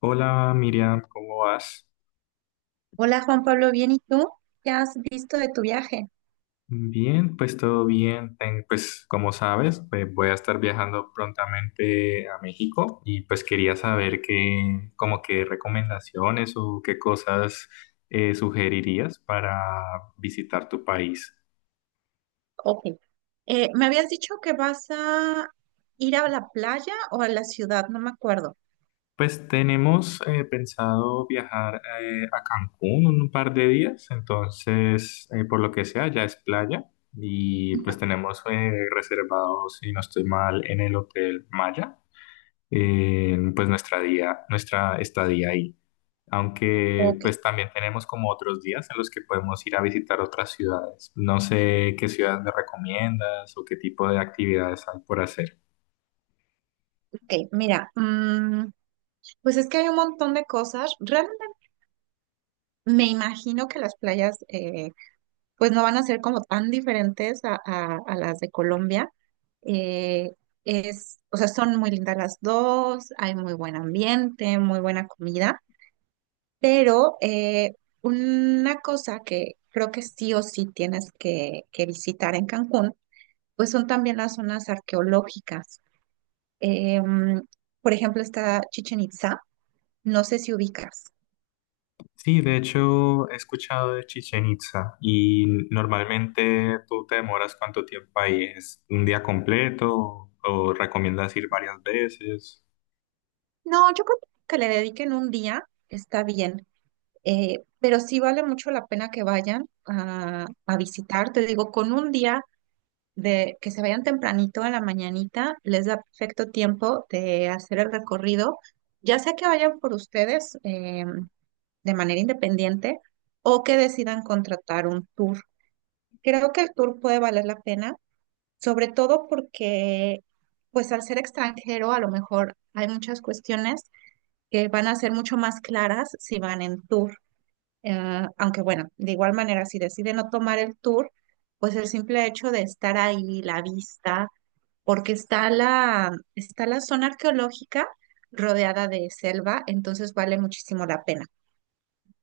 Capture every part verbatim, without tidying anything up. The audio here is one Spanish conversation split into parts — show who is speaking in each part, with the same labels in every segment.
Speaker 1: Hola Miriam, ¿cómo vas?
Speaker 2: Hola Juan Pablo, ¿bien y tú? ¿Qué has visto de tu viaje?
Speaker 1: Bien, pues todo bien. Ten- pues como sabes, pues, voy a estar viajando prontamente a México y pues quería saber qué, como qué recomendaciones o qué cosas eh, sugerirías para visitar tu país.
Speaker 2: Ok. Eh, me habías dicho que vas a ir a la playa o a la ciudad, no me acuerdo.
Speaker 1: Pues tenemos eh, pensado viajar eh, a Cancún un par de días, entonces eh, por lo que sea ya es playa y
Speaker 2: Ujú.
Speaker 1: pues tenemos eh, reservado, si no estoy mal, en el Hotel Maya, eh, pues nuestra día, nuestra estadía ahí. Aunque
Speaker 2: Ok,
Speaker 1: pues también tenemos como otros días en los que podemos ir a visitar otras ciudades. No sé qué ciudades me recomiendas o qué tipo de actividades hay por hacer.
Speaker 2: ok. Mira, mm, pues es que hay un montón de cosas. Realmente me imagino que las playas eh, pues no van a ser como tan diferentes a, a- a las de Colombia. Eh, es, o sea, son muy lindas las dos, hay muy buen ambiente, muy buena comida. Pero eh, una cosa que creo que sí o sí tienes que, que visitar en Cancún, pues son también las zonas arqueológicas. Eh, mm, por ejemplo, está Chichen Itza, no sé si ubicas.
Speaker 1: Sí, de hecho he escuchado de Chichen Itza y normalmente tú te demoras cuánto tiempo ahí, ¿es un día completo o recomiendas ir varias veces?
Speaker 2: No, yo creo que le dediquen un día, está bien. Eh, pero sí vale mucho la pena que vayan a, a visitar. Te digo, con un día de que se vayan tempranito en la mañanita, les da perfecto tiempo de hacer el recorrido, ya sea que vayan por ustedes eh, de manera independiente o que decidan contratar un tour. Creo que el tour puede valer la pena, sobre todo porque, pues al ser extranjero, a lo mejor hay muchas cuestiones que van a ser mucho más claras si van en tour. Eh, aunque bueno, de igual manera, si deciden no tomar el tour, pues el simple hecho de estar ahí, la vista, porque está la, está la zona arqueológica rodeada de selva, entonces vale muchísimo la pena.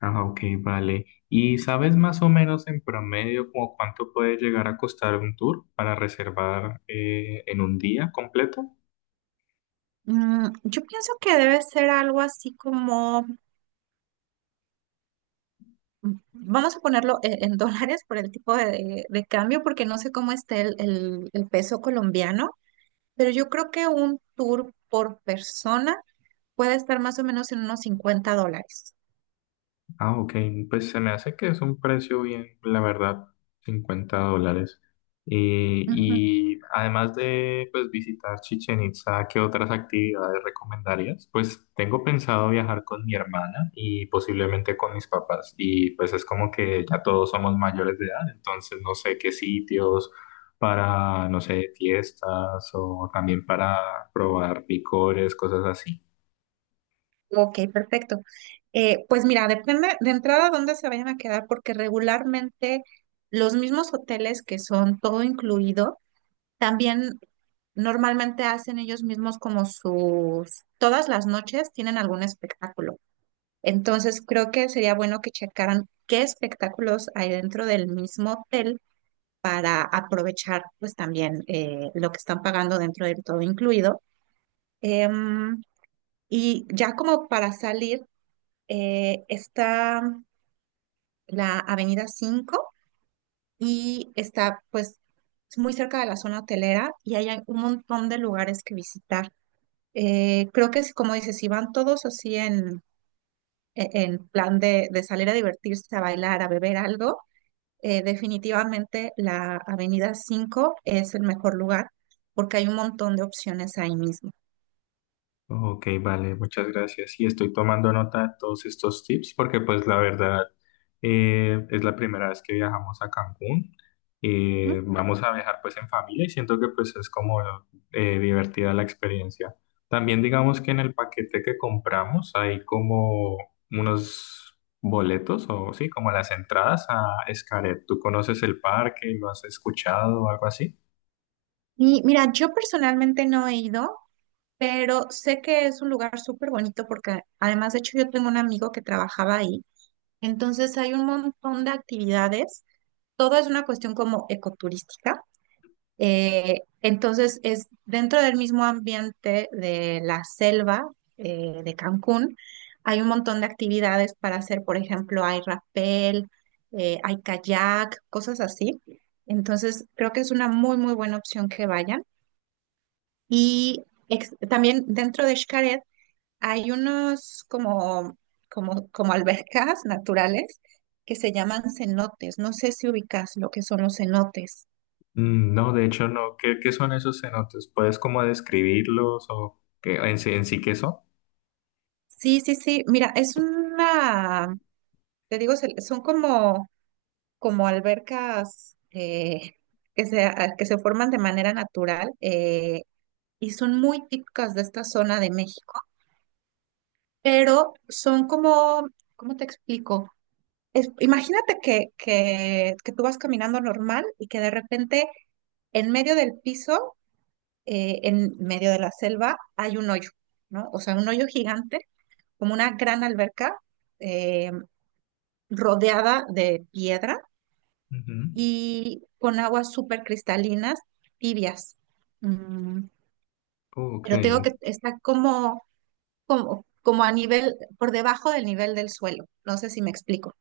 Speaker 1: Ah, ok, vale. ¿Y sabes más o menos en promedio como cuánto puede llegar a costar un tour para reservar eh, en un día completo?
Speaker 2: Mm, yo pienso que debe ser algo así como, mm, vamos a ponerlo e- en, dólares por el tipo de, de cambio, porque no sé cómo está el, el el peso colombiano, pero yo creo que un tour por persona puede estar más o menos en unos cincuenta dólares.
Speaker 1: Ah, ok, pues se me hace que es un precio bien, la verdad, cincuenta dólares. Eh, y además de pues, visitar Chichen Itza, ¿qué otras actividades recomendarías? Pues tengo pensado viajar con mi hermana y posiblemente con mis papás. Y pues es como que ya todos somos mayores de edad, entonces no sé qué sitios para, no sé, fiestas o también para probar licores, cosas así.
Speaker 2: Ok, perfecto. Eh, pues mira, depende de entrada dónde se vayan a quedar, porque regularmente los mismos hoteles que son todo incluido, también normalmente hacen ellos mismos como sus, todas las noches tienen algún espectáculo. Entonces creo que sería bueno que checaran qué espectáculos hay dentro del mismo hotel, a aprovechar pues también eh, lo que están pagando dentro del todo incluido. Em, y ya como para salir. eh, está la Avenida Cinco y está pues muy cerca de la zona hotelera y ahí hay un montón de lugares que visitar. Eh, creo que es como dices, si van todos así en, e- en plan de, de salir a divertirse, a bailar, a beber algo, eh, definitivamente la Avenida Cinco es el mejor lugar porque hay un montón de opciones ahí mismo.
Speaker 1: Ok, vale, muchas gracias. Y estoy tomando nota de todos estos tips porque pues la verdad eh, es la primera vez que viajamos a Cancún. Eh,
Speaker 2: ¿No?
Speaker 1: vamos a viajar pues en familia y siento que pues es como eh, divertida la experiencia. También digamos que en el paquete que compramos hay como unos boletos o sí, como las entradas a Xcaret. ¿Tú conoces el parque? ¿Lo has escuchado o algo así?
Speaker 2: Y mira, yo personalmente no he ido, pero sé que es un lugar súper bonito porque además, de hecho, yo tengo un amigo que trabajaba ahí, entonces hay un montón de actividades, todo es una cuestión como ecoturística, eh, entonces es dentro del mismo ambiente de la selva eh, de Cancún, hay un montón de actividades para hacer, por ejemplo, hay rappel, eh, hay kayak, cosas así, entonces creo que es una muy, muy buena opción que vayan y ex- también dentro de Xcaret, hay unos como, como, como albercas naturales que se llaman cenotes. No sé si ubicas lo que son los cenotes.
Speaker 1: Mm, no, de hecho no. ¿Qué, qué son esos cenotes? ¿Puedes como describirlos o qué, en sí, en sí qué son?
Speaker 2: Sí, sí, sí. Mira, es una, te digo, se- son como, como albercas eh, que se, a- que se forman de manera natural eh, y son muy típicas de esta zona de México, pero son como, ¿cómo te explico? es- imagínate que, que, que tú vas caminando normal y que de repente en medio del piso, eh, en medio de la selva, hay un hoyo, ¿no? O sea, un hoyo gigante, como una gran alberca eh, rodeada de piedra
Speaker 1: Ujú.
Speaker 2: y con aguas súper cristalinas, tibias. Mm,
Speaker 1: Ok,
Speaker 2: pero tengo que está como, como, como a nivel, por debajo del nivel del suelo. No sé si me explico.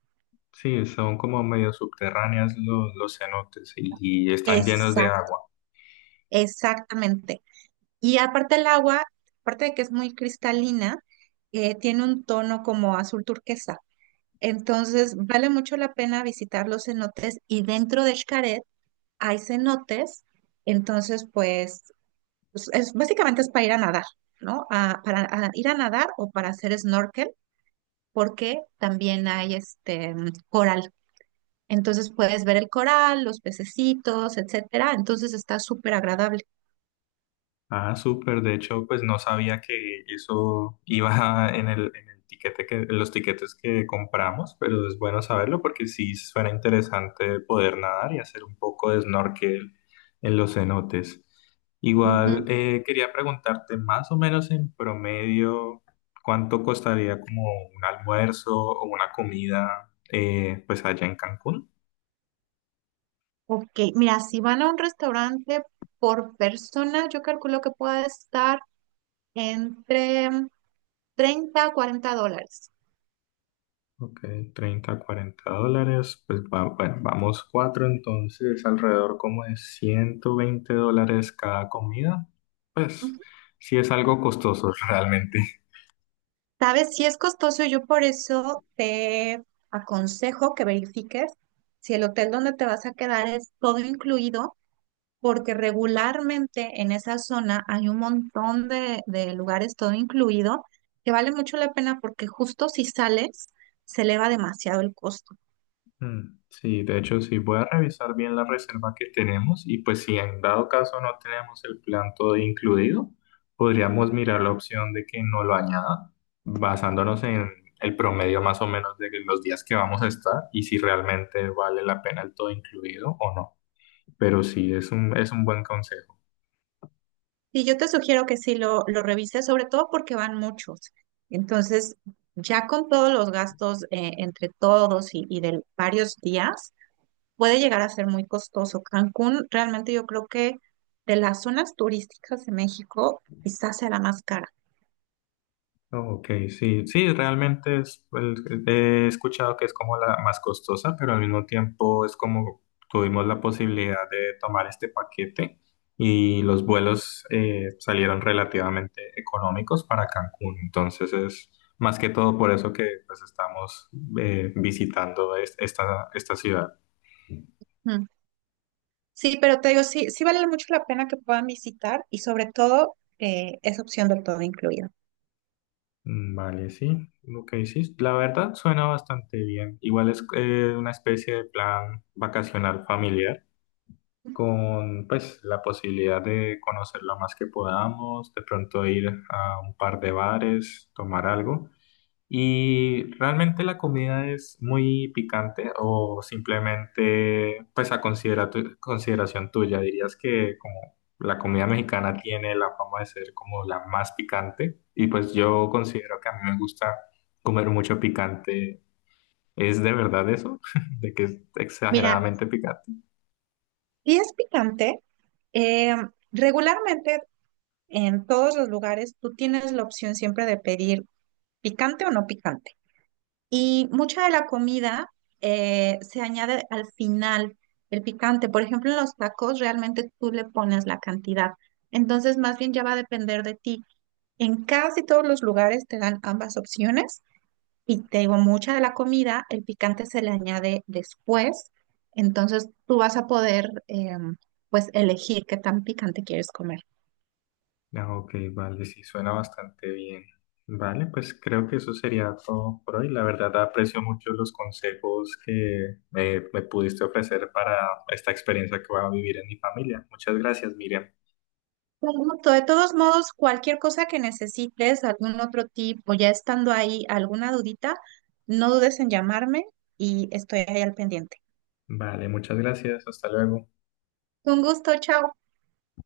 Speaker 1: sí, son como medio subterráneas los, los cenotes y, y están llenos de
Speaker 2: Exact,
Speaker 1: agua.
Speaker 2: exactamente. Y aparte el agua, aparte de que es muy cristalina, eh, tiene un tono como azul turquesa. Entonces, vale mucho la pena visitar los cenotes y dentro de Xcaret hay cenotes. Entonces, pues, pues, es, básicamente es para ir a nadar, ¿no? A- para a ir a nadar o para hacer snorkel, porque también hay este mm, coral. Entonces puedes ver el coral, los pececitos, etcétera. Entonces está súper agradable.
Speaker 1: Ah, súper. De hecho, pues no sabía que eso iba en el, en el tiquete que, en los tiquetes que compramos, pero es bueno saberlo porque sí suena interesante poder nadar y hacer un poco de snorkel en los cenotes. Igual eh, quería preguntarte más o menos en promedio cuánto costaría como un almuerzo o una comida eh, pues allá en Cancún.
Speaker 2: Ok, mira, si van a un restaurante por persona, yo calculo que puede estar entre treinta a cuarenta dólares.
Speaker 1: Ok, treinta, cuarenta dólares. Pues va- bueno, vamos cuatro, entonces alrededor como de ciento veinte dólares cada comida. Pues
Speaker 2: Ujú.
Speaker 1: sí es algo costoso realmente.
Speaker 2: Sabes, si es costoso, yo por eso te aconsejo que verifiques si el hotel donde te vas a quedar es todo incluido, porque regularmente en esa zona hay un montón de, de lugares todo incluido que vale mucho la pena porque justo si sales, se eleva demasiado el costo.
Speaker 1: Mm, sí, de hecho sí, voy a revisar bien la reserva que tenemos y pues si en dado caso no tenemos el plan todo incluido, podríamos mirar la opción de que no lo añada, basándonos en el promedio más o menos de los días que vamos a estar y si realmente vale la pena el todo incluido o no. Pero sí, es un, es un buen consejo.
Speaker 2: Sí, yo te sugiero que sí lo, lo revises, sobre todo porque van muchos. Entonces, ya con todos los gastos eh, entre todos y, y de varios días, puede llegar a ser muy costoso. Cancún, realmente yo creo que de las zonas turísticas de México, quizás sea la más cara.
Speaker 1: Ok, sí, sí, realmente es, el- he escuchado que es como la más costosa, pero al mismo tiempo es como tuvimos la posibilidad de tomar este paquete y los vuelos eh, salieron relativamente económicos para Cancún. Entonces es más que todo por eso que pues, estamos eh, visitando es- esta, esta ciudad.
Speaker 2: Mm. Sí, pero te digo, sí, sí vale mucho la pena que puedan visitar y sobre todo eh, es opción del todo incluido.
Speaker 1: Mm, vale, sí, lo que dices, la verdad suena bastante bien. Igual es eh, una especie de plan vacacional familiar con pues la posibilidad de conocer lo más que podamos, de pronto ir a un par de bares, tomar algo. Y realmente la comida es muy picante o simplemente pues a considera- tu- consideración tuya, dirías que como la comida mexicana tiene la fama de ser como la más picante y pues yo considero que a mí me gusta comer mucho picante. ¿Es de verdad eso? ¿De que es
Speaker 2: Mira,
Speaker 1: exageradamente picante?
Speaker 2: si es picante, eh, regularmente en todos los lugares tú tienes la opción siempre de pedir picante o no picante. Y mucha de la comida eh, se añade al final el picante. Por ejemplo, en los tacos realmente tú le pones la cantidad. Entonces, más bien ya va a depender de ti. En casi todos los lugares te dan ambas opciones y te digo, mucha de la comida, el picante se le añade después. Entonces, tú vas a poder, eh, pues, elegir qué tan picante quieres comer.
Speaker 1: Ah, ok, vale, sí, suena bastante bien. Vale, pues creo que eso sería todo por hoy. La verdad, aprecio mucho los consejos que me, me pudiste ofrecer para esta experiencia que voy a vivir en mi familia. Muchas gracias, Miriam.
Speaker 2: Con gusto. De todos modos, cualquier cosa que necesites, algún otro tipo, ya estando ahí, alguna dudita, no dudes en llamarme y estoy ahí al pendiente.
Speaker 1: Vale, muchas gracias. Hasta luego.
Speaker 2: Con gusto, chao.